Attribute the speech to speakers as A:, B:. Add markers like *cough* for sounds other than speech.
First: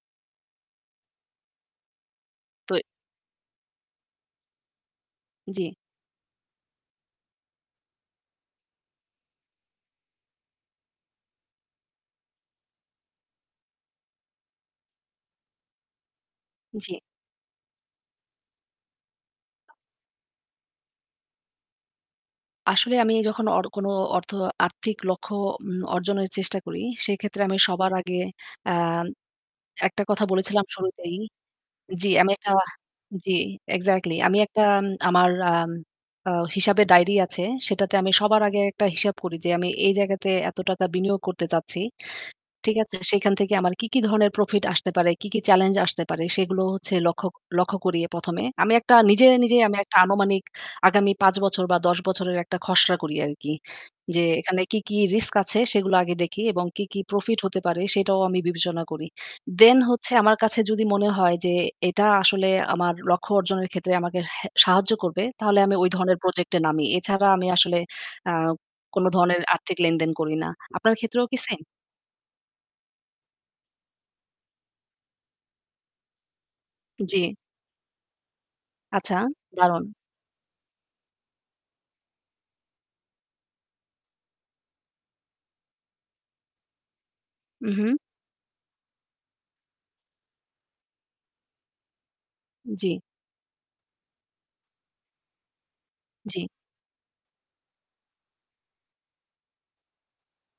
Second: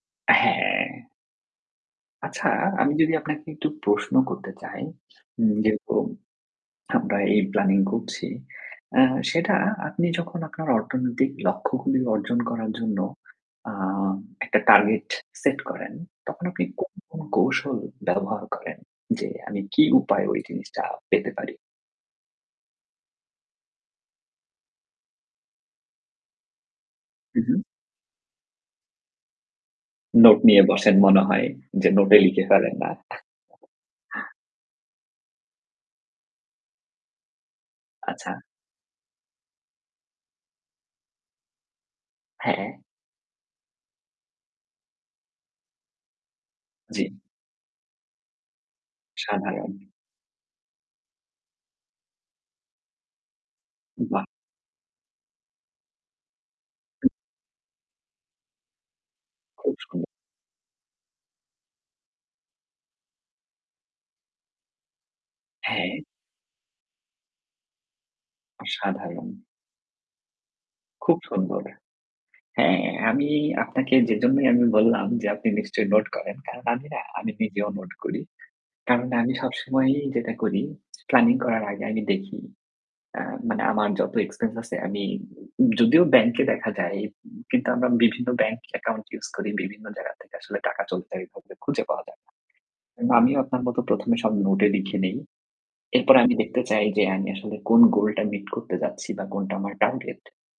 A: হ্যাঁ। আচ্ছা,
B: তোই
A: আমি যদি আপনাকে একটু প্রশ্ন করতে চাই, উম
B: জ্বী।
A: যেহেতু আমরা এই প্ল্যানিং করছি, এ্যা সেটা আপনি যখন আপনার অর্থনৈতিক লক্ষ্যগুলি অর্জন করার জন্য অ্যাঁ একটা টার্গেট সেট করেন তখন আপনি কোন,
B: জী।
A: কোন কৌশল ব্যবহার করেন? যে আমি কী উপায়ে ওই জিনিসটা পেতে পারি?
B: আসলে আমি যখন অর কোন অর্থ আর্থিক লক্ষ্য উম অর্জনের চেষ্টা করি সেক্ষেত্রে আমি
A: উম-হুম।
B: সবার আগে অ্যাঁম একটা কথা
A: নোট নিয়ে
B: বলেছিলাম
A: বসেন
B: শুরুতেই
A: মনে হয়। যে
B: জি।
A: নোটে
B: আমি
A: লিখে
B: একটা
A: ফেলেন। না?
B: জি, এক্সাক্টলি।
A: *chuckles*
B: আমি একটা উম আমার আম অ্যাঁ হিসাবের ডায়রি আছে সেটাতে আমি সবার
A: আচ্ছা।
B: আগে একটা হিসাব করি যে আমি এই জায়গাতে এত টাকা বিনিয়োগ করতে চাচ্ছি।
A: হ্যাঁ।
B: ঠিক আছে? সেখান থেকে আমার কি, কি ধরনের প্রফিট আসতে পারে? কি, কি চ্যালেঞ্জ আসতে পারে? সেগুলো হচ্ছে
A: জ্বি।
B: লক্ষ্য, লক্ষ্য করি ১ম এ। আমি একটা নিজে, নিজেই
A: সাধারণ।
B: আমি একটা আনুমানিক আগামী ৫ বছর বা ১০ বছরের একটা খসড়া করি আরকি। যে
A: বাহ!
B: এখানে কি, কি রিস্ক আছে? সেগুলো আগে দেখি এবং কি, কি
A: হুম।
B: প্রফিট হতে পারে? সেটাও আমি বিবেচনা করি।
A: খুব
B: দেন
A: সুন্দর।
B: হচ্ছে আমার কাছে যদি মনে হয় যে এটা আসলে আমার লক্ষ্য অর্জনের ক্ষেত্রে আমাকে হে সাহায্য করবে, তাহলে আমি ওই
A: হ্যাঁ।
B: ধরনের প্রজেক্টে নামি। এছাড়া আমি আসলে অ্যাঁ কোন
A: অসাধারণ!
B: ধরনের আর্থিক লেনদেন করি না। আপনার
A: খুব
B: ক্ষেত্রেও কি সেম?
A: সুন্দর। হ্যাঁ, আমি আপনাকে যেজন্যই আমি বললাম, যে আপনি নিশ্চয়ই নোট করেন। কারণ আমি না আমি
B: জী।
A: নিজেও নোট করি। কারণ
B: আচ্ছা,
A: আমি
B: দারুণ!
A: সবসময়ই যেটা করি প্ল্যানিং করার আগে আমি দেখি অ্যাঁ মানে আমার যত এক্সপেন্স আছে আমি যদিও ব্যাংকে দেখা যায় কিন্তু আমরা
B: উম-হুম।
A: বিভিন্ন ব্যাংক অ্যাকাউন্ট ইউজ করি। বিভিন্ন জায়গা থেকে আসলে টাকাটা *unintelligible* খুঁজে পাওয়া যায় না।
B: জ্বী।
A: এজন্য আমিও আপনার মতো ১ম এ সব নোটে লিখে নেই। এরপর আমি
B: জ্বি।
A: দেখতে চাই যে আমি আসলে কোন গোল টা মিট করতে যাচ্ছি বা কোনটা আমার টার্গেট?